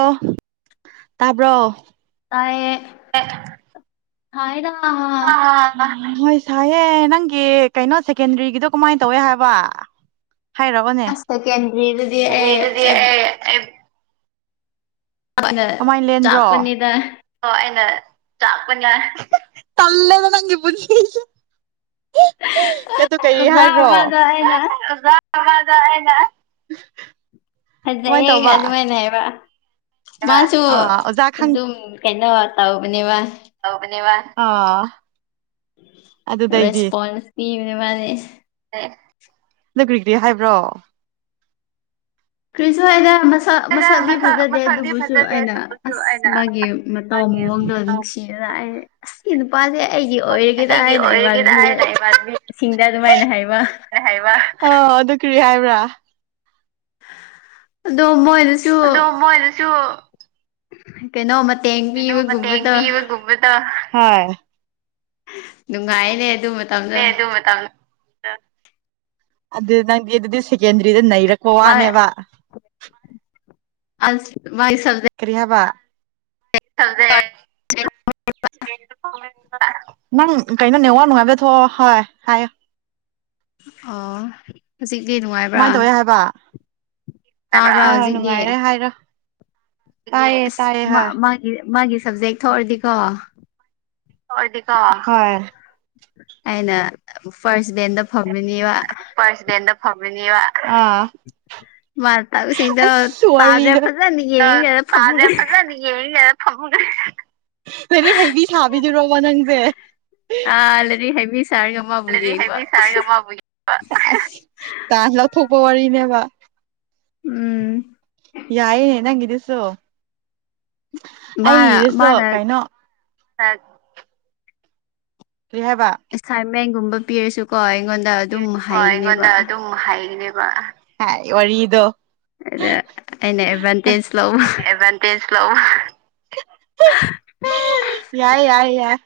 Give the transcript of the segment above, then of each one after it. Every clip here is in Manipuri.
ꯑꯣ ꯇꯥꯕ꯭ꯔꯣ ꯍꯥꯏꯗ ꯍꯣꯏ ꯁꯥꯏꯌꯦ ꯅꯪꯒꯤ ꯀꯩꯅꯣ ꯁꯦꯀꯦꯟꯗꯔꯤꯒꯤꯗꯣ ꯀꯃꯥꯏꯅ ꯇꯧꯋꯦ ꯍꯥꯏꯕ ꯍꯥꯏꯔꯛꯑꯣꯅꯦ ꯑꯁ ꯁꯦꯀꯦꯟꯗ꯭ꯔꯤꯗꯗꯤ ꯑꯩ ꯑꯩ ꯑꯩꯅ ꯀꯃꯥꯏꯅ ꯂꯦꯟꯕ꯭ꯔꯣ ꯆꯥꯛꯄꯅꯤꯗ ꯑꯩꯅ ꯆꯥꯛꯄꯟꯉꯥꯏ ꯇꯜꯂ‌ꯦꯗ ꯅꯪꯒꯤ ꯄꯨꯟꯁꯤꯁ‌ꯦ [unintelligible] ꯀꯠꯇꯣ ꯀꯔꯤ ꯑꯣꯖꯥ ꯍꯥꯏꯕ꯭ꯔꯣ ꯑꯃꯗ ꯑꯩꯅ [unintelligible] ꯑꯩꯅ ꯀꯃꯥꯏꯅ ꯐꯖꯩꯍꯒ ꯇꯧꯕ ꯑꯗꯨꯃꯥꯏꯅ ꯍꯥꯏꯕ ꯃꯥꯁꯨ ꯑꯥ ꯑꯣꯖꯥ ꯑꯗꯨꯝ ꯀꯩꯅꯣ ꯇꯧꯕꯅꯦ ꯃꯥ ꯇꯧꯕꯅꯤ ꯃꯥ ꯑꯥ ꯑꯗꯨꯗꯩꯗꯤ ꯔꯦꯁꯄꯣꯟꯁ ꯄꯤꯕꯅꯦ ꯃꯥꯗꯤ ꯅꯪ ꯀꯔꯤꯒꯤ ꯍꯥꯏꯕ꯭ꯔꯣ ꯀ꯭ꯔꯤꯁꯨ ꯍꯥꯏꯗ ꯑꯃ ꯃꯁꯥ ꯃꯁꯛꯗꯤ ꯃꯁꯛ ꯐꯖꯗꯦ ꯃꯁꯛꯇꯤ ꯑꯗꯨꯕꯨꯁꯨ ꯐꯖꯗꯦ ꯑꯩꯅ ꯑꯗꯨꯕꯨꯁꯨ ꯑꯁ ꯑꯩꯅ ꯃꯥꯒꯤ ꯑꯁ ꯃꯇꯥꯎ ꯃꯥꯒꯤ ꯃꯑꯣꯡꯗ ꯃꯇꯥꯎ ꯅꯨꯡꯁꯤꯔ ꯑꯩ ꯑꯁ ꯁꯤ ꯅꯨꯄꯥꯁꯦ ꯑꯩꯒꯤ ꯑꯣꯏꯔꯒꯦꯗ ꯑꯩꯒꯤ ꯍꯥꯏꯅ ꯑꯣꯏꯔꯒꯦꯔꯥ ꯏꯃꯥꯟꯅꯕꯤ ꯍꯥꯏꯅ ꯏꯃꯥꯟꯅꯕꯤꯅ ꯁꯤꯡꯗ ꯑꯗꯨꯃꯥꯏꯅ ꯍꯥꯏ ꯍꯥꯏꯕ ꯑꯣ ꯑꯗꯨ ꯀꯔꯤ ꯍꯥꯏꯕ꯭ꯔꯥ ꯑꯗꯨ ꯃ‌ꯣꯏ ꯑꯗꯣ ꯃꯣꯏꯗꯨꯁꯨ ꯀꯩꯅꯣ ꯃ ꯀꯩꯅꯣꯃ ꯇ‌ꯦꯡꯕꯤꯌꯨꯒꯨꯝꯕꯗ‌ꯣ ꯅꯨꯡꯉꯥꯏꯅꯦ ꯑꯗꯨ ꯃꯇꯝꯗꯣ ꯑꯥ ꯑꯗꯨ ꯅꯪꯗꯤ ꯑꯗꯨꯗꯤ ꯁꯦꯀꯦꯟꯗ꯭ꯔꯤꯗ ꯅꯩꯔꯛꯄ ꯃꯥ ꯋꯥꯅꯦꯕ ꯑꯜꯁ ꯀꯔꯤ ꯍꯥꯕ [inaudible] ꯅꯪ ꯀꯩꯅ‌ꯣ ꯅꯦꯠꯋꯥꯛ ꯅꯨꯡꯉꯥꯏꯕꯗ ꯊꯣꯛꯑꯥ ꯍꯥ ꯍꯥꯏꯌ‌ꯣ [unintelligible] ꯑꯥ ꯍꯧꯖꯤꯛꯇꯤ ꯅꯨꯡꯉꯥꯏꯕ꯭ꯔꯥ ꯕꯔꯥ ꯇꯥꯕ꯭ꯔꯥ ꯍꯣ ꯍꯣꯏ ꯅꯨꯡꯉꯥꯏꯔꯦ ꯍꯧꯖꯤꯛꯇꯤ ꯍꯥꯏꯔꯣ ꯇꯥꯏꯌꯦ ꯑꯁ ꯇꯥꯏꯌꯦ ꯃꯥ ꯍꯣꯏ ꯃꯥꯒꯤ ꯃꯥꯒꯤ ꯁꯞꯖꯦꯛ ꯊꯣꯛꯔꯗꯤꯀꯣ ꯊ‌ꯣꯛꯑꯗꯤꯀ‌ꯣ ꯍ‌ꯣꯏ ꯑꯩꯅ ꯐꯥꯔꯁ ꯕꯦꯟꯗ ꯐꯝꯃꯅꯦꯕ ꯐꯝꯔꯅꯤꯕ ꯑꯥ ꯃꯥ ꯇꯥꯛꯄꯁꯤꯡꯗꯣ ꯑꯁ ꯇꯥꯗ꯭ꯔꯦ ꯋꯥꯔꯤꯗ ꯐꯖꯅ ꯇꯥ ꯌꯦꯡꯉꯒ ꯇꯥꯍꯖ ꯐꯝꯃꯒ ꯐꯖꯅ [unintelligible] [inaudible] [inaudible] ꯂꯩꯔꯤ ꯍꯩꯕꯤ ꯁꯥꯕꯤꯗꯨꯔꯣꯕ ꯅꯪꯁꯦ꯫ ꯑꯥ ꯂꯥꯏꯔꯤꯛ ꯍꯩꯕꯤ ꯁꯥꯔꯒ ꯃꯥꯕꯨ ꯌꯦꯡꯕ [inaudible] ꯆꯥꯟꯁ ꯂꯧꯊꯣꯛꯄ ꯋꯥꯔꯤꯅꯦꯕ꯫ ꯎꯝ꯫ ꯌꯥꯏꯅꯦ ꯅꯪꯒꯤꯗꯨꯁꯨ ꯑꯩ ꯃꯥꯅ ꯏꯔꯁꯨ ꯃꯥꯅ ꯀꯩꯅꯣ [unintelligible] ꯔꯤ ꯍꯥꯏꯕ ꯃꯦꯟꯒꯨꯝꯕ ꯄꯤꯔꯁꯨ ꯀꯣꯏ ꯔꯁꯨꯀꯣ ꯑꯩꯉꯣꯟꯗ ꯑꯗꯨꯝ ꯍꯥꯏꯒꯅꯦꯕ ꯑꯥꯏ ꯋꯥꯔꯤꯗꯣ꯫ [inaudible] ꯑꯗ ꯑꯩꯅ ꯑꯦꯗꯚꯥꯟꯇꯦꯖ ꯂꯧꯕ ꯌꯥꯏꯏ ꯌꯥꯏ ꯌꯥꯏ꯫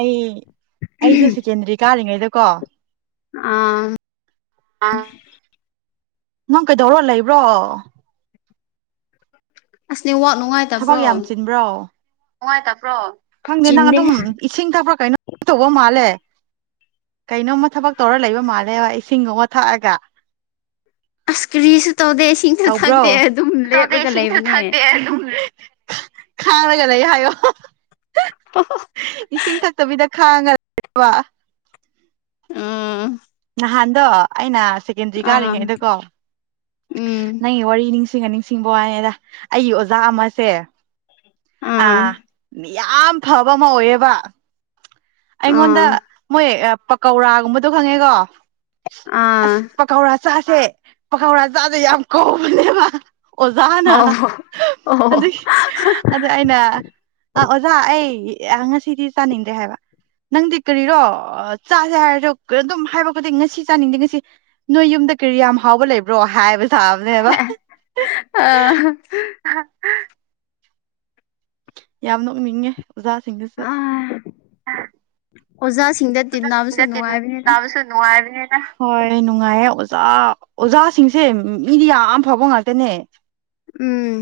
ꯑꯩ ꯑꯩꯁꯨ ꯁꯦꯀꯦꯟꯗꯔꯤ ꯀꯥꯔꯤꯉꯩꯗꯀꯣ ꯑꯥ ꯑ ꯅꯪ ꯀꯩꯗꯧꯔꯣ ꯂꯩꯕ꯭ꯔꯣ꯫ ꯑꯁ ꯅꯦꯠꯋꯥꯛ ꯊꯕꯛ ꯅꯨꯡꯉꯥꯏꯇꯕ꯭ꯔꯣ ꯌꯥꯝ ꯆꯤꯟꯕ꯭ꯔꯣ꯫ ꯅꯨꯉꯥꯏꯇꯕ꯭ꯔꯣ ꯈꯪꯗꯦ ꯅꯪ ꯆꯤꯟꯗꯦ ꯑꯗꯨꯝ ꯏꯁꯤꯡ ꯊꯛꯄ꯭ꯔꯥ ꯀꯩꯅꯣ ꯇꯧꯕ ꯃꯥꯜꯂꯦ꯫ ꯀꯩꯅꯣꯝꯃ ꯊꯕꯛ ꯇꯧꯔ ꯂꯩꯕ ꯃꯥꯜꯂꯦꯕ ꯏꯁꯤꯡꯒꯨꯝꯕ ꯊꯛꯑꯒ꯫ ꯑꯁ ꯀꯔꯤꯁꯨ ꯇꯧꯗꯦ ꯏꯁꯤꯡꯁꯨ ꯇꯧꯕ꯭ꯔꯣ ꯊꯛꯇꯦ ꯑꯗꯨꯝ ꯇꯧꯗꯦ ꯂꯦꯞꯔꯒ ꯏꯁꯤꯡꯁꯨ ꯊꯛꯇꯦ ꯂꯩꯕꯅꯦ ꯑꯗꯨꯝ ꯈꯥꯡꯂꯒ ꯂꯩ ꯍꯥꯏꯌꯣ ꯏꯁꯤꯡ ꯊꯛꯇꯕꯤꯗ ꯈꯥꯡꯉ [inaudible] ꯋꯥ ꯎꯝ ꯅꯍꯥꯟꯗꯣ ꯑꯩꯅ ꯁꯦꯀꯦꯟꯗ꯭ꯔꯤ ꯑꯥ ꯀꯥꯔꯤꯉꯩꯗꯀꯣ ꯎꯝ ꯅꯪꯒꯤ ꯋꯥꯔꯤ ꯅꯤꯡ ꯁꯤꯡꯑ ꯅꯤꯡꯁꯤꯡꯕ ꯋꯥꯅꯦꯗ ꯑꯩꯒꯤ ꯑꯣꯖꯥ ꯑꯃꯁꯦ ꯑꯥ ꯌꯥꯝ ꯐꯕ ꯑꯃ ꯑꯣꯏꯌꯦꯕ꯫ ꯑꯥ ꯑꯩꯉꯣꯟꯗ ꯃꯣꯏ ꯄꯀꯧꯔꯥꯒꯨꯝꯕꯗꯣ ꯈꯪꯉꯦꯀꯣ ꯑꯥ꯫ ꯑꯁ ꯄꯀꯧꯔꯥ ꯆꯥꯁꯦ ꯄꯥꯀꯧꯔꯥ ꯆꯥꯁꯦ ꯌꯥꯝ ꯀꯧꯕꯅꯦꯕ ꯑꯣꯖꯥꯅ꯫ ꯑꯣ ꯑꯣ ꯑꯗꯨ ꯑꯗ ꯑꯩꯅ ꯑꯣꯖꯥ ꯑꯩ ꯑꯦ ꯉꯁꯤꯗꯤ ꯆꯥꯅꯤꯡꯗꯔꯦ ꯍꯥꯏꯕ꯫ ꯅꯪꯗꯤ ꯀꯔꯤꯔꯣ ꯆꯥꯁꯦ ꯍꯥꯏꯔꯁꯨ ꯑꯗꯨꯝ ꯍꯥꯏꯕꯈꯨꯗꯤꯡ ꯉꯁꯤ ꯆꯥꯅꯤꯡꯗꯦ ꯉꯁꯤ ꯌꯨꯝꯗ ꯀꯔꯤ ꯌꯥꯝ ꯍꯥꯎꯕ ꯂꯩꯕ꯭ꯔꯣ ꯍꯥꯏꯕ꯫ ꯁꯥꯕꯅꯦꯕ ꯑꯦ ꯑ꯫ ꯌꯥꯝ ꯅꯣꯛꯅꯤꯡꯉꯦ ꯑꯣꯖꯥꯁꯤꯡꯗꯨꯁꯨ꯫ ꯑꯣꯖꯥꯁꯤꯡꯗ ꯇꯤꯟꯅꯕꯁꯨ ꯑꫭꯖꯥꯁꯤꯡꯗ ꯇꯤꯟ ꯅꯨꯡꯉꯥꯏꯕꯅꯤꯅ ꯅꯥꯕꯁꯨ ꯅꯨꯡꯉꯥꯏꯕꯅꯦ꯫ ꯍꯣꯏ ꯅꯨꯡꯉꯥꯏꯌꯦ ꯑꯣꯖꯥ ꯑꯣꯖꯥꯁꯤꯡꯁꯦ ꯃꯤꯗꯤ ꯌꯥꯝ ꯐꯕ ꯉꯥꯛꯇꯅꯦ꯫ ꯎꯝ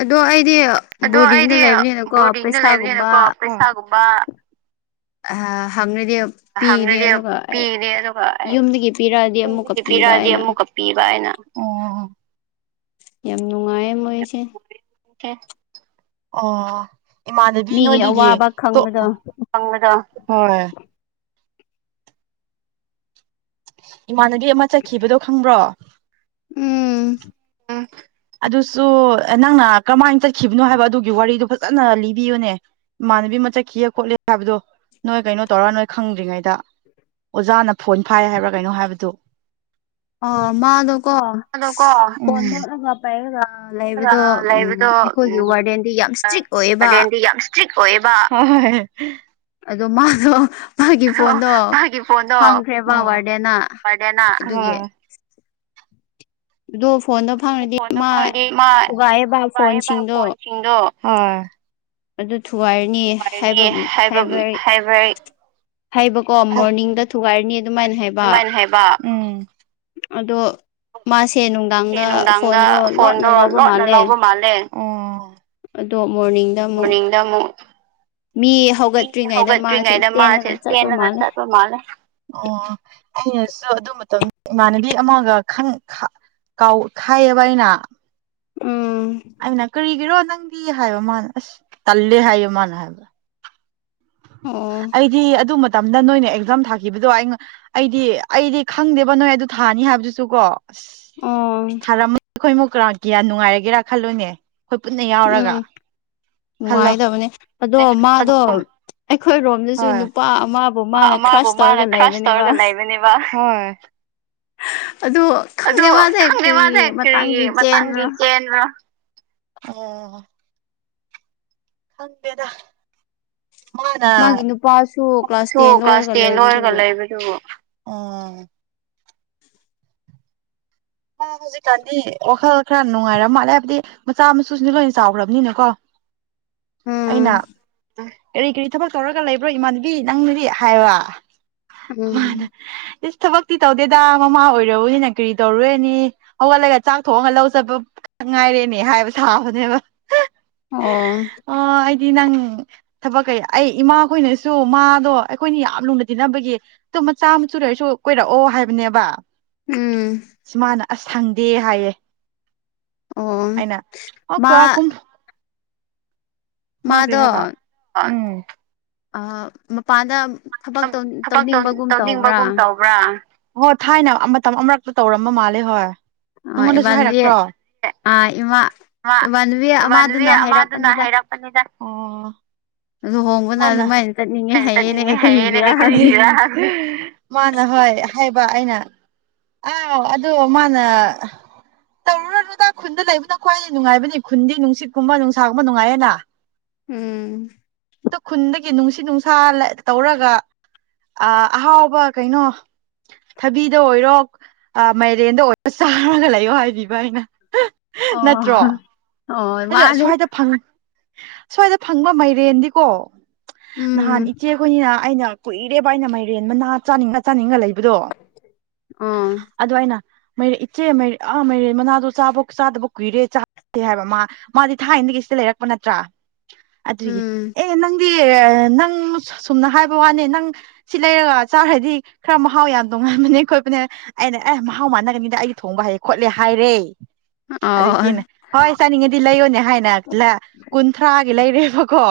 ꯑꯗꯣ ꯑꯩ ꯗꯤ ꯑꯗꯣ ꯕꯣꯔꯗꯤꯡꯗ ꯑꯩꯗꯤ ꯂꯩꯕꯅꯤꯅꯀꯣ ꯕꯣꯔꯗꯤꯡꯗ ꯄꯩꯁꯥꯒꯨꯝꯕ ꯂꯩꯕꯅꯤꯅꯀꯣ ꯄꯩꯁꯥꯒꯨꯝꯕ ꯑ ꯍꯪꯑꯦ ꯍꯪꯅꯗꯤ ꯄꯤꯒꯅꯤ ꯑꯗꯨꯒ ꯑꯩ ꯌꯨꯝꯗꯒꯤ ꯄꯤꯔꯛꯑꯗꯤ ꯑꯃꯨꯛꯀ ꯌꯨꯝꯗꯒꯤ ꯄꯤꯕ ꯄꯤꯔꯛꯑꯗꯤ ꯍꯥꯏꯅ ꯑꯃꯨꯛꯀ ꯄꯤꯕ꯫ ꯇꯥꯏꯅ ꯑꯣ ꯌꯥꯝ ꯅꯨꯡꯉꯥꯏꯌꯦ ꯃꯣꯏꯁꯦ꯫ ꯀꯦ ꯑꫭ꯫ ꯏꯃꯥꯟꯅꯕꯤ ꯃꯤꯒꯤ ꯅꯣꯏꯗꯒꯤ ꯑꯋꯥꯕ ꯇꫭꯛ ꯈꯪꯕꯗꯣ ꯍꯪꯒꯗꯕꯁꯨ ꯍꫭꯏ ꯏꯃꯥꯟꯅꯕꯤ ꯑꯃ ꯆꯠꯈꯤꯕꯗꯣ ꯈꯪꯕ꯭ꯔꯣ꯫ ꯎꯝ꯫ [inaudible] ꯑꯗꯨꯁꯨ ꯅꯪꯅ ꯀꯔꯝꯃꯥꯏꯅ ꯆꯠꯈꯤꯕꯅꯣ ꯍꯥꯏꯕ ꯑꯗꯨꯒꯤ ꯋꯥꯔꯤꯗꯨ ꯐꯖꯅ ꯂꯤꯕꯤꯌꯨꯅꯦ ꯏꯃꯥꯟꯅ ꯕꯤ ꯃ ꯆꯠꯈꯤꯑꯦ ꯈꯣꯠꯂꯦ ꯍꯥꯏꯕꯗꯣ ꯅꯣꯏ ꯀꯩꯅꯣ ꯇꯧꯔ ꯅꯣꯏ ꯈꯪꯗ꯭ꯔꯤꯉꯩꯗ꯫ ꯑꯣꯖꯥꯅ ꯐꯣꯟ ꯐꯥꯏ ꯍꯥꯏꯕ꯭ꯔꯥ ꯀꯩꯅꯣ ꯍꯥꯏꯕꯗꯨ꯫ ꯑꫭ ꯃꯥꯗꯣꯀꯣ ꯑꯗꯣꯀꯣ ꯀꯣꯟ ꯅꯣꯠꯂꯒ ꯄꯥꯏꯔꯒ ꯂꯩꯕꯗꯣ ꯎꯝ ꯂꯩꯕꯗꯣ ꯑꯩꯈꯣꯏꯒꯤ ꯎꯝ ꯋꯥꯔꯗꯦꯟꯗꯤ ꯌꯥꯝ ꯁꯇ꯭ꯔꯤꯛ ꯑꯣꯏꯌꯦꯕ꯫ ꯀꯕ ꯑꯗꯣ ꯃꯥꯗꯣ ꯃꯥꯒꯤ ꯐꯣꯟꯗꯣ ꯃꯥꯒꯤ ꯐꯣꯟꯗꯣ ꯐꯪꯈ꯭ꯔꯦꯕ ꯋꯥꯔꯗꯦꯅ ꯄꯔꯗꯦꯅ ꯑꯗꯨꯒꯤ ꯗꯣ ꯐꯣꯟꯗꯣ ꯐꯪꯔꯗꯤ ꯐꯣꯟꯗꯣ ꯃꯥ ꯈꯪꯉꯗꯤ ꯃꯥ ꯊꯨꯒꯥꯏꯑꯕ ꯊꯨꯒꯥꯏꯑꯦꯕ ꯐꯣꯟꯁꯤꯡꯗꯣ ꯐꯣꯟꯁꯤꯡꯗꯣ ꯊꯔꯤꯅꯤ ꯅꯤ ꯍꯥꯏꯕ ꯍꯥꯏꯕ ꯍꯥꯏꯕ ꯍꯥꯏꯕꯀꯣ ꯃꯣꯔꯅꯤꯡꯗ ꯊꯨꯒꯥꯏꯔꯅꯤ ꯑꯗꯨꯃꯥꯏꯅ ꯍꯥꯏꯕ ꯎꯝ ꯑꯗꯣ ꯃꯥꯁ ꯁꯦ ꯁꯦ ꯅꯨꯡꯗꯥꯡꯗ ꯅꯨꯡꯗꯥꯡꯗ ꯐꯣꯟꯗꯣ ꯂꯣꯟꯅ ꯐꯣꯟꯗꯣ ꯂꯧꯕ ꯂꯣꯠꯅ ꯃꯥꯜꯂꯦ ꯂꯧꯕ ꯃꯥꯜꯂꯦ ꯇꯣꯞ ꯃꯣꯔꯅꯤꯡꯗ ꯑꯃꯨꯛ ꯃꯣꯔꯅꯤꯡꯗ ꯑꯃꯨꯛ ꯃꯤ ꯍꯧꯒꯠꯇ꯭ꯔꯤꯉꯩꯗ ꯃꯥꯁꯦ ꯍꯧꯒꯠꯇ꯭ꯔꯤꯉꯩꯗ ꯃꯥꯁꯦ ꯆꯦꯜꯂꯒ ꯆꯠꯄ ꯆꯦꯟꯅꯒ ꯃꯥꯜꯂꯦ ꯆꯠꯄ ꯃꯥꯜꯂꯦ ꯑꯩꯅꯁꯨ ꯑꯗꯨ ꯃꯇꯝꯗ ꯏꯃꯥꯟꯅꯕꯤ ꯑꯃꯒ ꯀꯥꯎ ꯈꯥꯏꯕꯅ ꯎꯝ ꯑꯩꯅ ꯀꯔꯤꯒꯤꯔꯣ ꯅꯪꯗꯤ ꯍꯥꯏꯕ ꯃꯥꯅ ꯑꯁ ꯇꯜꯂꯦ ꯍꯥꯏꯌ ꯃꯥꯅ ꯍꯥꯏꯕ ꯑꯣ ꯑꯩꯗꯤ ꯑꯗꯨꯃ ꯃꯇꯝꯗ ꯅꯣꯏꯅ ꯑꯦꯛꯖꯥꯝ ꯊꯥꯈꯤꯕꯗꯣ ꯑꯩ ꯑꯩꯗꯤ ꯑꯩꯗꯤ ꯈꯪꯗꯦꯕ ꯅꯣꯏ ꯑꯗꯨ ꯊꯥꯅꯤ ꯍꯥꯏꯕꯗꯨꯁꯨ ꯀꯣ ꯑꯁ ꯑꯣ ꯊꯥꯔꯝꯃꯅꯤ ꯑꯩꯈꯣꯏ ꯃꯨꯛ ꯀ ꯀꯌꯥ ꯅꯨꯡꯉꯥꯏꯔꯒꯦꯔꯥ ꯈꯜꯂꯨꯅꯦ ꯑꯩꯈꯣꯏ ꯄꯨꯟꯅ ꯌꯥꯎꯔꯒ ꯈꯜꯂꯣ ꯅꯨꯡꯉꯥꯏꯇꯕꯅꯦ ꯑꯗꯣ ꯃꯥꯗꯣ ꯑꯩꯈꯣꯏꯔꯣꯝꯗꯁꯨ ꯅꯨꯄꯥ ꯑꯃꯕꯨ ꯍ ꯃꯥꯅ ꯃꯥꯕꯨ ꯀ꯭ꯔꯁ ꯃꯥꯅ ꯇꯧꯔꯒ ꯈ꯭ꯔꯁ ꯂꯩꯕꯅꯦꯕ ꯇꯧꯔꯒ ꯂꯩꯕꯅꯦꯕ ꯎꯝ [unintelligible] ꯑꯗꯨ ꯑꯗꯨ ꯈꯪꯗꯦ ꯃꯥꯁꯦ ꯈꯪꯗꯦ ꯀꯔꯤ ꯋꯥꯗꯦ ꯀꯔꯤ ꯃꯇꯥꯡꯒꯤ ꯃꯇꯥꯡꯒꯤ ꯆꯦꯟꯕ꯭ꯔꯣ ꯆꯦꯟꯕ꯭ꯔꯣ ꯑꯣ ꯈꯪꯄꯦꯗ ꯃꯥꯒꯤ ꯅꯨꯄꯥꯁꯨ ꯀ꯭ꯂꯥꯁ ꯇꯦꯟ ꯀ꯭ꯂꯥꯁ ꯂꯣꯏꯔꯒ ꯇꯦꯟ ꯂꯣꯏꯔꯒ ꯂꯩꯕꯗꯨꯕꯨ ꯂꯩꯕꯗꯨ ꯎ ꯍꯧꯖꯤꯛꯀꯥꯟꯗꯤ ꯋꯥꯈꯜ ꯈꯔ ꯅꯨꯡꯉꯥꯏꯔ ꯃꯥꯜꯂꯦ ꯍꯥꯏꯕꯗꯤ ꯃꯆꯥ ꯃꯁꯨꯁꯤꯅ ꯂꯣꯏꯅ ꯆꯥꯎꯈ꯭ꯔꯕꯅꯤꯅꯀꯣ ꯑꯩꯅ ꯎꯝ ꯀꯔꯤ ꯀꯔꯤ ꯊꯕꯛ ꯇꯧꯔꯒ ꯂꯩꯕ꯭ꯔꯣ ꯏꯃꯥꯟꯅꯕꯤ ꯅꯪꯅꯗꯤ ꯍꯥꯏꯕ ꯃꯥ ꯎꯝ ꯏꯁꯁ ꯊꯕꯛꯇꯤ ꯇꯧꯗꯦꯗ ꯃꯃꯥ ꯑꯣꯏꯔꯔꯕꯅꯦꯅ ꯀꯔꯤ ꯇꯧꯔꯨꯦ ꯅꯤ ꯍꯧꯒꯠꯂꯒ ꯆꯥꯛꯊꯣꯛꯑꯒ ꯂꯧꯖꯕ ꯉꯥꯏꯔꯦꯅꯦ ꯍꯥꯏꯕ ꯁꯥꯕꯅꯦꯕ ꯑꯣ ꯗꯤ ꯅꯪ ꯊꯕꯛ ꯀꯩ ꯑꯩ ꯏꯃꯥꯈꯣꯏꯅꯁꯨ ꯃꯥꯗꯣ ꯑꯩꯈꯣꯏꯅ ꯌꯥꯝ ꯂꯨꯅ ꯇꯤꯟꯅꯕꯒꯤ ꯃꯆꯥ ꯃꯆꯨ ꯂꯩꯔꯁꯨ ꯀꯣꯏꯔꯛꯑꯣ ꯍꯥꯏꯕꯅꯦꯕ ꯎꯝ ꯁ ꯃꯥꯅ ꯑꯁ ꯁꯪꯗꯦ ꯍꯥꯏꯌꯦ ꯑꯣ ꯑꯅ ꯑꯣ ꯃꯥ ꯀ ꯀꯨꯝ ꯃꯥꯒ꯭ꯔꯦ ꯍꯥꯏꯕ ꯎꯝ ꯑ ꯃꯄꯥꯟꯗ ꯊꯕꯛ ꯊꯕꯛ ꯇꯧꯅꯤꯡꯕꯒꯨꯝ ꯇꯧꯕ꯭ꯔꯥ ꯇꯧꯅꯤꯡꯕꯒꯨꯝ ꯇꯧꯕ꯭ꯔꯥ ꯍꯣꯏ ꯊꯥꯏꯅ ꯃꯇꯝ ꯑꯃꯨꯔꯛꯇ ꯇꯧꯔꯝꯕ ꯃꯥꯜꯂꯦ ꯍꯣꯏ ꯑ ꯅꯪꯉꯣꯟꯗꯁꯨ ꯏꯕꯥꯗꯤ ꯑ ꯏꯃꯥ ꯏꯃꯥꯟꯅꯕꯤ ꯋꯥꯟ ꯋꯤ ꯑꯃꯗꯨꯅ ꯑꯃꯗꯨꯅ ꯍꯥꯏꯔꯛꯄꯅꯤꯗ ꯍꯥꯏꯔꯛꯄꯅꯤꯗ ꯎꯝ ꯂꯨꯍꯣꯡꯕꯅ ꯃꯅ ꯑꯗꯨꯃꯥꯏꯅ ꯆꯠꯅꯤꯡꯉꯦ ꯀꯅꯦ ꯍꯥꯏꯌꯦꯅꯦ ꯀꯔꯤꯒꯤꯔꯥ ꯍ ꯀꯔ ꯍꯪꯉꯦ ꯃꯅ ꯍꯣꯏ ꯍꯥꯏꯕ ꯑꯩꯅ ꯑꯥꯎ ꯑꯗꯨ ꯃꯥꯅ ꯇꯧꯔꯨꯔꯔꯨꯗ ꯈꯨꯟꯗ ꯂꯩꯕꯅ ꯈ꯭ꯋꯥꯏꯗꯒꯤ ꯅꯨꯡꯉꯥꯏꯕꯅꯤ ꯈꯨꯟꯗꯤ ꯅꯨꯡꯁꯤꯠꯀꯨꯝꯕ ꯅꯨꯡꯁꯥꯒꯨꯝꯕ ꯅꯨꯡꯉꯥꯏꯌꯦꯅ ꯎꯝ ꯈꯨꯟꯗꯒꯤ ꯅꯨꯡꯁꯤ ꯅꯨꯡꯁꯥ ꯇꯧꯔꯒ ꯑ ꯑꯍꯥꯎꯕ ꯀꯩꯅꯣ ꯊꯕꯤꯗ ꯑꯣꯏꯔꯣ ꯃꯥꯏꯔꯦꯟꯗ ꯑꯣꯏꯔꯣ ꯆꯥꯔꯒ ꯂꯩꯌꯣ ꯍꯥꯏꯕꯤꯕ ꯑꯩꯅ ꯅꯠꯇ꯭ꯔꯣ ꯑ ꯑꯗ ꯁ꯭ꯋꯥꯏꯗ ꯁ꯭ꯋꯥꯏꯗ ꯐꯪꯕ ꯃꯥꯏꯔꯦꯟꯗꯤꯀꯣ ꯅꯍꯥꯟ ꯎꯝ ꯏꯆꯦ ꯑꯩꯈꯣꯏꯅꯤꯅ ꯑꯩꯅ ꯀꯨꯏꯔꯦꯕ ꯑꯩꯅ ꯃꯥꯏꯔꯦꯟꯕ ꯅꯍꯥ ꯆꯥꯅꯤꯡꯉ ꯆꯥꯅꯤꯡꯉ ꯂꯩꯕ ꯗꯣ ꯑꯣ ꯑꯗꯨ ꯑꯥꯏꯅ ꯃꯔ ꯏꯆꯦ ꯃꯔ ꯑꯥ ꯃꯩꯔ ꯃꯅꯥꯗ ꯆꯥꯕ ꯆꯥꯗꯕ ꯀꯨꯏꯔꯦ ꯆꯥ ꯍꯥꯏꯕ ꯃꯥ ꯃꯥꯗꯤ ꯊꯥꯏꯅꯗꯒꯤꯁꯤꯇ ꯂꯩꯔꯛꯄ ꯅꯠꯇ꯭ꯔꯥ ꯑꯗꯨꯒꯤ ꯎꯝ ꯑꯦ ꯅꯪꯗꯤ ꯅꯪ ꯁꯨꯝꯅ ꯍꯥꯏꯕ ꯋꯥꯅꯤ ꯅꯪ ꯁꯤ ꯂꯩꯔꯒ ꯆꯥꯈ꯭ꯔꯗꯤ ꯈꯔ ꯃꯍꯥꯎ ꯌꯥꯝ ꯇꯣꯡꯉꯜ ꯅꯦ ꯈꯣꯠꯄꯅꯦ ꯑꯩꯅ ꯑꯦ ꯃꯍꯥꯎ ꯃꯥꯟꯅꯒꯅꯤꯗ ꯑꯩꯗꯤ ꯊꯣꯡꯕ ꯍꯩꯌꯦ ꯈꯣꯠꯂꯦ ꯍꯥꯏꯔꯦ ꯑꯣ ꯑꯗꯁꯤꯅꯦ ꯍꯣꯏꯁ ꯂꯩꯌꯣꯅꯦ ꯍꯥꯏꯅ ꯀꯨꯟꯊ꯭ꯔꯥꯒꯤ ꯂꯩꯔꯦꯕꯀꯣ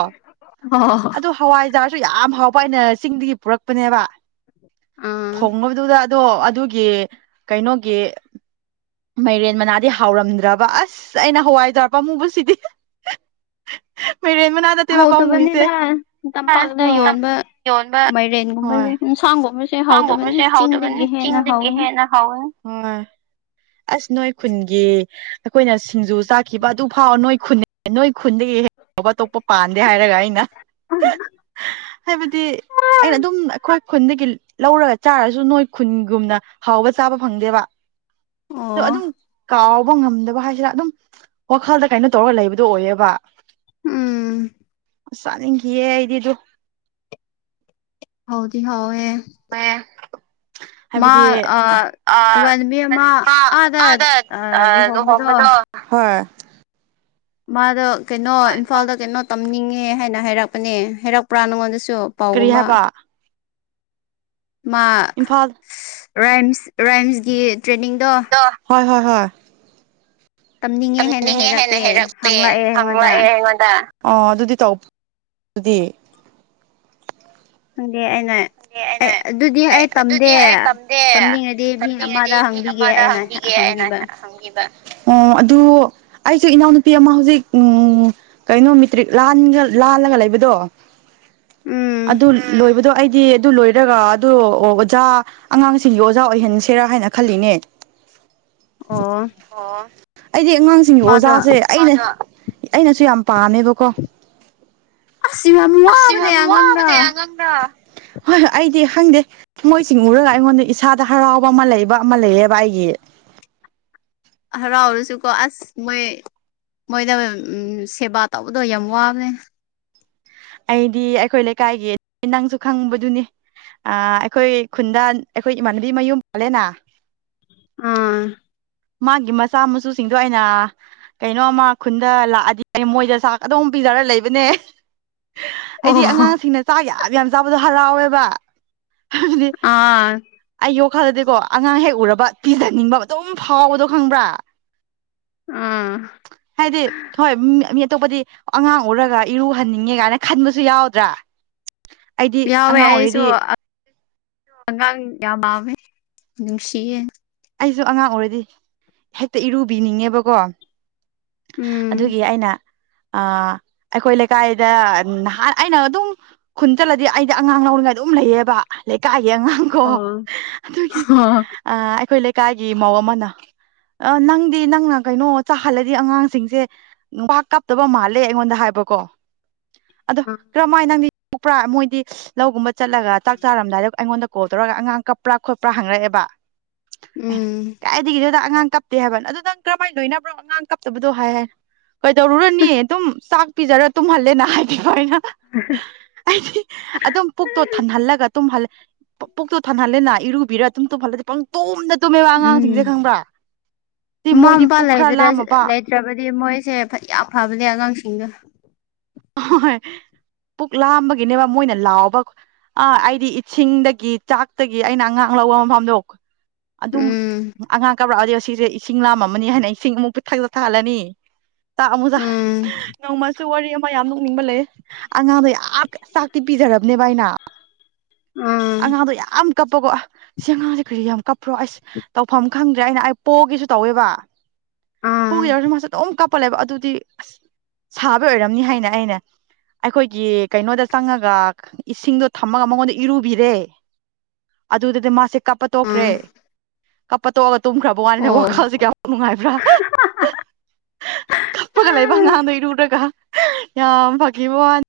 ꯑꯣ ꯑꯗꯨ ꯍꯋꯥꯏ ꯆꯤꯔꯁꯨ ꯌꯥꯝ ꯍꯥꯎꯕ ꯑꯩꯅ ꯆꯤꯡꯗꯒꯤ ꯄꯨꯔꯛꯄꯅꯦꯕ ꯎꯝ ꯊꯣꯡꯉꯕꯗꯨꯗ ꯑꯗꯣ ꯑꯗꯨꯒꯤ ꯀꯩꯅꯣꯒꯤ ꯃꯩꯔꯦꯟ ꯃꯅꯥꯗꯤ ꯍꯥꯎꯔꯝꯗ꯭ꯔꯕ ꯑꯁ ꯑꯩꯅ ꯍꯋꯥꯏ ꯊꯔꯄ ꯑꯃꯨꯕꯁꯤꯗꯤ [unintelligible] ꯍꯧꯗꯕꯅꯤꯅ ꯇꯝꯄꯥꯛꯅ ꯍꯣꯏ ꯌꯣꯟꯕ ꯃꯩꯔꯦꯟꯒꯨꯝꯕꯁ ꯁꯒꯨꯝ ꯈꯥꯡꯕ ꯑꯃꯁꯁꯦ ꯍꯧꯗꯕꯅꯤ ꯆꯤꯡꯗꯒꯤ ꯍꯦꯟꯅ ꯍꯧꯥꯎꯋꯤ ꯍꯣꯏ ꯑꯁ ꯅꯣꯏ ꯈꯨꯟꯒꯤ ꯑꯩꯈꯣꯏꯅ ꯁꯤꯡꯖꯨ ꯆꯥꯈꯤꯕ ꯑꯗꯨ ꯐꯥꯎ ꯅꯣꯏ ꯈꯨꯟ ꯅꯣꯏ ꯈꯨꯟꯗꯒꯤ ꯍꯦꯛ ꯐꯥꯎꯕ ꯑꯇꯣꯞꯄ ꯄꯥꯟꯗꯦ ꯍꯥꯏꯔꯒ ꯑꯩꯅ ꯍꯥꯏꯕꯗꯤ ꯑꯩꯅ ꯑꯗꯨꯝ ꯑꯩꯈꯣꯏ ꯈꯨꯟꯗꯒꯤ ꯂꯧꯔꯒ ꯆꯥꯔꯁꯨ ꯅꯣꯏ ꯈꯨꯟꯒꯨꯝꯅ ꯍꯥꯎꯕ ꯆꯥꯕ ꯐꯪꯗꯦꯕ ꯑꯗꯣ ꯑꯣ ꯑꯗꯨꯝ ꯀꯥꯎꯕ ꯉꯝꯗꯕ ꯍꯥꯏꯁꯤꯔꯥ ꯑꯗꯨꯝ ꯋꯥꯈꯜꯗ ꯀꯩꯅꯣ ꯇꯧꯔꯒ ꯂꯩꯕ ꯑꯗꯨ ꯑꯣꯏꯌꯦꯕ ꯎꯝ ꯑ ꯆꯥꯅꯤꯡꯈꯤꯌꯦꯦ ꯑꯩꯗꯤꯗꯨ ꯍꯗꯤ ꯍꯥꯎ ꯑꯦ ꯍ ꯍꯥꯏꯕꯗꯤ ꯑ ꯏꯃꯥꯟꯅꯕꯤ ꯑꯃ ꯑꯥꯗ ꯑ ꯂꯨꯍꯣꯡꯕꯗꯣ ꯂꯨꯍꯣꯡꯒꯗꯣ ꯍꯣꯏ ꯃꯥꯗ ꯀꯩꯅꯣ ꯑꯣ ꯏꯝꯐꯥꯜ ꯏꯝꯐꯥꯜꯗ ꯀꯩꯅꯣ ꯇꯝꯅꯤꯡꯉꯦ ꯍꯥꯏꯅ ꯍꯥꯏꯔꯛꯄꯅꯦ ꯍꯥꯏꯔꯛꯄ꯭ꯔꯥ ꯅꯪꯉꯣꯟꯗ ꯆꯣ ꯀꯔꯤ ꯄꯥꯎꯒꯨꯝꯕ ꯍꯥꯏꯕ ꯃꯥ ꯏꯝꯐꯥꯜ ꯔꯥꯏꯝꯁ ꯔꯥꯏꯝꯁꯒꯤ ꯇ꯭ꯔꯦꯟꯅꯤꯡꯗꯣ ꯊꯥ ꯍꯥꯏꯅ ꯇꯝꯅꯤꯡꯉꯦ ꯍꯦꯟꯅ ꯍꯥꯏꯔꯛꯄꯦ ꯍꯥꯏꯩꯔꯛꯄꯦ ꯍꯪꯂꯛꯑꯦ ꯑꯩꯉꯣꯟꯗ ꯍꯪꯂꯛꯑꯦ ꯑꯩꯉꯣꯟꯗ ꯑ ꯑꯗꯨꯗꯤ ꯇꯧꯕ ꯑꯗꯨꯗꯤ ꯑꯗꯨꯗ ꯑꯩ ꯑꯩꯅ ꯑꯗꯨꯗꯤ ꯑꯩ ꯇꯝꯗꯦ ꯑꯗꯨꯗꯤ ꯑꯩ ꯇꯝꯗꯦ ꯇꯝꯅꯤꯡꯉꯗꯤ ꯃꯤ ꯇꯝꯅꯤꯡꯉꯗꯤ ꯑꯃꯗ ꯃꯤ ꯍꯪꯕꯤꯒꯦ ꯑꯃꯗ ꯑꯩꯅ ꯍꯪꯕꯤꯕ ꯑꯣ ꯑꯗꯨ ꯍꯧꯖꯤꯛ ꯏꯅꯥꯎꯅꯨꯄꯤ ꯑꯃ ꯍꯧꯖꯤꯛ ꯎ ꯀꯩꯅꯣ ꯃꯦꯇ꯭ꯔꯤꯛ ꯂꯥꯜꯂꯒ ꯂꯩꯕꯗꯣ ꯎꯝ ꯑꯗꯨ ꯂꯣꯏꯕꯗꯣ ꯑꯩꯗꯤ ꯑꯗꯨ ꯂꯣꯏꯔꯒ ꯑꯗꯨ ꯑꯣꯖꯥ ꯑꯉꯥꯡꯁꯤꯡꯒꯤ ꯑꯣꯖꯥ ꯑꯣꯏꯍꯟꯁꯦꯔꯥ ꯍꯥꯏꯅ ꯈꯜꯂꯤꯅꯦ ꯑꯣ ꯑꯣ ꯑꯩꯗꯤ ꯑꯉꯥꯡꯁꯤꯡꯒꯤ ꯃꯥꯗꯣ ꯑꯣꯖꯥꯁꯦ ꯑꯩꯅ ꯑꯩꯅꯁꯨ ꯌꯥꯝ ꯄꯥꯅꯦꯕꯀꯣ ꯑꯁ ꯌꯥꯝ ꯑꯁꯤ ꯐ ꯋꯥꯕꯅꯦ ꯑꯉꯥꯡꯗꯣ ꯋꯥꯕꯅꯦꯉꯥꯡꯗ ꯍꯣꯏ ꯍꯣꯏ ꯑꯩꯗꯤ ꯈꯪꯗꯦ ꯃꯣꯏꯁꯤꯡ ꯎꯔꯒ ꯑꯩꯉꯣꯟꯗ ꯏꯁꯥꯗ ꯍꯔꯥꯎꯕ ꯑꯃ ꯂꯩꯕ ꯑꯃ ꯂꯩꯌꯦꯕ ꯑꯩꯒꯤ [unintelligible] ꯔꯥꯎꯔꯁꯨ ꯀꯣ ꯑꯁ ꯃꯣꯏ ꯃꯣꯏꯗ ꯁꯦꯕꯥ ꯇꯧꯕꯗꯣ ꯌꯥꯝ ꯋꯥꯕꯅꯦ ꯑꯩꯗꯤ ꯑꯩꯈꯣꯏ ꯂꯩꯀꯥꯏꯒꯤ ꯅꯪꯁꯨ ꯈꯪꯕꯗꯨꯅꯤ ꯑ ꯑꯩꯈꯣꯏ ꯈꯨꯟꯗꯥ ꯑꯩꯈꯣꯏ ꯏꯃꯥꯟꯅꯕꯤ ꯃꯌꯨꯝ ꯄꯥꯜꯂꯦꯅ ꯑꯥ ꯃꯥꯒꯤ ꯃꯆꯥ ꯃꯁꯨꯁꯤꯡꯗꯣ ꯑꯩꯅ ꯀꯩꯅꯣꯃ ꯈꯨꯟꯗ ꯂꯥꯛꯑꯗꯤ ꯃꯣꯏꯗ ꯆꯥꯛ ꯑꯗꯨꯝ ꯄꯤ ꯆꯥꯔ ꯂꯩꯕꯅꯦ ꯍꯣ ꯑꯩꯗꯤ ꯍꯣ ꯑꯉꯥꯡꯁꯤꯡꯅ ꯆꯥꯛ ꯌꯥꯝ ꯌꯥꯝ ꯌꯥꯝ ꯆꯥꯕꯗꯣ ꯍꯔꯥꯎꯋꯦꯕ ꯍꯥꯏꯕꯗꯤ ꯑꯥ ꯑꯩ ꯋꯥꯈꯜꯗꯗꯤꯀꯣ ꯑꯉꯥꯡ ꯍꯦꯛ ꯎꯔꯕ ꯄꯤꯖꯅꯤꯡꯕ ꯑꯗꯨꯝ ꯐꯥꯎꯕꯗꯣ ꯈꯪꯕ꯭ꯔꯥ ꯑꯥ ꯍꯥꯏꯗꯤ ꯍꯣꯏ ꯑꯇꯣꯞꯄꯗꯤ ꯑꯉꯥꯡ ꯎꯔꯒ ꯏꯔꯨꯍꯟꯅꯤꯡꯉꯦ ꯀꯥꯏꯅ ꯈꯟꯕꯁꯨ ꯌꯥꯎꯗ꯭ꯔꯥ ꯑꯩꯗꯤ ꯌꯥꯎꯋꯦ ꯑꯉꯥꯡ ꯑꯩꯁꯨ ꯑꯣꯏꯔꯗꯤ ꯑꯉꯥꯡ ꯌꯥꯝ ꯌꯥꯝꯃꯦ ꯅꯨꯡꯁꯤ ꯑꯩꯁꯨ ꯑꯉꯥꯡ ꯑꯣꯏꯔꯗꯤ ꯍꯦꯛꯇ ꯏꯔꯨꯕꯤꯅꯤꯡꯉꯦꯕꯀꯣ ꯎꯝ ꯑꯗꯨꯒꯤ ꯑꯩꯅ ꯑ ꯑꯩꯈꯣꯏ ꯂꯩꯀꯥꯏꯗ ꯅꯍꯥꯟ ꯑꯩꯅ ꯑꯗꯨꯝ ꯈꯨꯟ ꯆꯠꯂꯗꯤ ꯑꯩꯗꯤ ꯑꯉꯥꯡ ꯂꯧꯔꯤꯉꯥꯏꯗ ꯑꯗꯨꯝ ꯂꯩꯌꯦꯕ ꯂꯩ ꯀꯥꯒꯤ ꯑꯉꯥꯡ ꯀꯣ ꯑꯣ ꯑꯗꯨꯒꯤ ꯑꯩꯈꯣꯏ ꯂꯩꯀꯥꯏꯒꯤ ꯏ ꯃꯧ ꯑꯃꯅ ꯑ ꯅꯪꯗꯤ ꯅꯪꯅ ꯀꯩꯅꯣ ꯆꯥꯍꯜꯂꯗꯤ ꯑꯉꯥꯡꯁꯤꯡꯁꯦ ꯄꯥꯛ ꯀꯥꯞꯇꯕ ꯃꯥꯜꯂꯦ ꯑꯩꯉꯣꯟꯗ ꯍꯥꯏꯕ ꯏ ꯀꯣ ꯑꯗꯣ ꯀꯔꯝꯍꯥꯏꯅ ꯅꯪꯗꯤ ꯊꯣꯀꯛꯄ꯭ꯔꯥ ꯃꯣꯏꯗꯤ ꯂꯧꯒꯨꯝꯕ ꯆꯠꯂꯒ ꯆꯥꯛ ꯆꯥꯔꯝꯗꯥꯏꯗ ꯑꯩꯉꯣꯟꯗ ꯀꯣꯜ ꯇꯧꯔꯒ ꯑꯉꯥꯡ ꯀꯞꯄ꯭ꯔꯥ ꯈꯣꯠꯄ꯭ꯔꯥ ꯍꯪꯉꯛꯑꯦꯕ ꯎꯝ ꯀꯥꯏꯗꯒꯤꯗꯗ ꯑꯉꯥꯡ ꯀꯞꯇꯦ ꯍꯥꯏꯕꯅ ꯑꯗꯨꯗꯪ ꯀꯔꯝꯍꯥꯏꯅ ꯂꯣꯏꯅꯕ꯭ꯔꯣ ꯑꯉꯥꯡ ꯀꯞꯇꯕꯗꯣ ꯍꯥꯏ ꯍꯥꯏ ꯀꯩꯗꯧꯔꯨꯔꯅꯤ ꯑꯗꯨꯝ ꯆꯥꯛ ꯄꯤꯖꯔꯣ ꯇꯨꯝꯍꯜꯂꯦꯅ ꯍꯥꯏꯕꯤꯌꯨ ꯑꯩꯗꯤ ꯑꯗꯨꯝ ꯄꯨꯛꯇꯣ ꯊꯟꯍꯜꯂꯒ ꯇꯨꯝꯍꯜꯂꯦ ꯄꯨꯛꯇꯣ ꯊꯥꯟꯅꯍꯜꯂꯦꯅ ꯏꯔꯨꯕꯤꯔ ꯇꯨꯝ ꯇꯣꯍꯜꯂꯗꯤ ꯄꯪꯇꯣꯝꯗ ꯎꯝ ꯑꯉꯥꯡꯁꯤꯡꯁꯦ ꯈꯪꯕ꯭ꯔꯥ ꯁꯤ ꯃꯃꯥ ꯃꯣꯏꯗꯤ ꯃꯄꯥ ꯄꯨꯛ ꯈꯔ ꯂꯥꯝꯃꯕ ꯂꯩꯇ꯭ꯔꯕꯗꯤ ꯃꯣꯏꯁꯦ ꯐꯅꯌꯥꯝ ꯐꯕꯅꯦ ꯑꯉꯥꯡꯁꯤꯡꯗꯣ ꯍꯣꯏ ꯄꯨꯛ ꯂꯥꯝꯕꯒꯤꯅꯦꯕ ꯃꯣꯏꯅ ꯂꯥꯎꯕ ꯑꯥ ꯑꯩꯗꯤ ꯏꯁꯤꯡꯗꯒꯤ ꯆꯥꯛꯇꯒꯤ ꯑꯩꯅ ꯑꯉꯥꯡ ꯂꯧꯕ ꯃꯐꯝꯗꯣ ꯑꯗꯨꯝ ꯎꯝ ꯑꯉꯥꯡ ꯀꯥꯞꯂꯛꯑꯗꯤ ꯁꯤꯁꯦ ꯏꯁꯤꯡ ꯂꯥꯝ ꯑꯃꯅꯤꯅ ꯍꯥꯏꯅ ꯏꯁꯤꯡ ꯑꯃꯨꯛ ꯄꯤꯛꯊꯛ ꯆꯠ ꯊꯛꯍꯜꯂꯅꯤ ꯆꯥꯛ ꯑꯃꯨꯛ ꯎꯝ ꯅꯣꯡꯃ ꯋꯥꯔꯤ ꯑꯃ ꯌꯥꯝ ꯅꯣꯛꯅꯤꯡꯕ ꯂꯩ ꯑꯉꯥꯡꯗꯣ ꯌꯥꯝ ꯆꯥꯛꯇꯤ ꯄꯤꯖꯔꯕꯅꯦꯕ ꯑꯩꯅ ꯎꯝ ꯑꯉꯥꯡꯗꯣ ꯌꯥꯝ ꯀꯞꯄꯒꯣ ꯑꯁꯤ ꯑꯉꯥꯡꯁꯦ ꯀꯔꯤꯔ ꯌꯥꯝ ꯀꯞꯄ꯭ꯔꯣ ꯑꯩꯁ ꯇꯧꯐꯝ ꯈꯪꯗ꯭ꯔꯦ ꯑꯩꯅ ꯑꯩ ꯄꯣꯛꯒꯦꯁꯨ ꯇꯧꯋꯦꯕ ꯎꯝ ꯄꯨꯒꯦꯗꯧꯔꯁꯨ ꯃꯥꯁꯦ ꯑꯗꯨꯝ ꯀꯞꯄ ꯂꯩꯕ ꯑꯗꯨꯗꯤ ꯑꯁꯤ ꯁꯥꯕ ꯑꯣꯏꯔꯝꯅꯤ ꯍꯥꯏꯅ ꯑꯩꯅ ꯑꯩꯈꯣꯏꯒꯤ ꯀꯩꯅꯣꯗ ꯆꯪꯉꯒ ꯏꯁꯤꯡꯗꯣ ꯊꯝꯃꯒ ꯃꯉꯣꯟꯗ ꯏꯔꯨꯕꯤꯔꯦ ꯑꯗꯨꯗꯗꯤ ꯃꯥꯁꯦ ꯀꯞꯄ ꯇꯣꯛꯈ꯭ꯔꯦ ꯎꯝ ꯀꯞꯄ ꯇꯣꯛꯑꯒ ꯇꯨꯝꯈ꯭ꯔꯕ ꯋꯥꯅꯤꯗ ꯑꯣ ꯋꯥꯈꯜꯁꯦ ꯀꯌꯥ ꯅꯨꯡꯉꯥꯏꯕ꯭ꯔꯥ ꯀꯞꯄꯒ ꯂꯩꯕ ꯉꯥꯡꯗꯣ ꯏꯔꯨꯔꯒ ꯌꯥꯝ ꯐꯈꯤꯕꯩ ꯋꯥꯅꯦ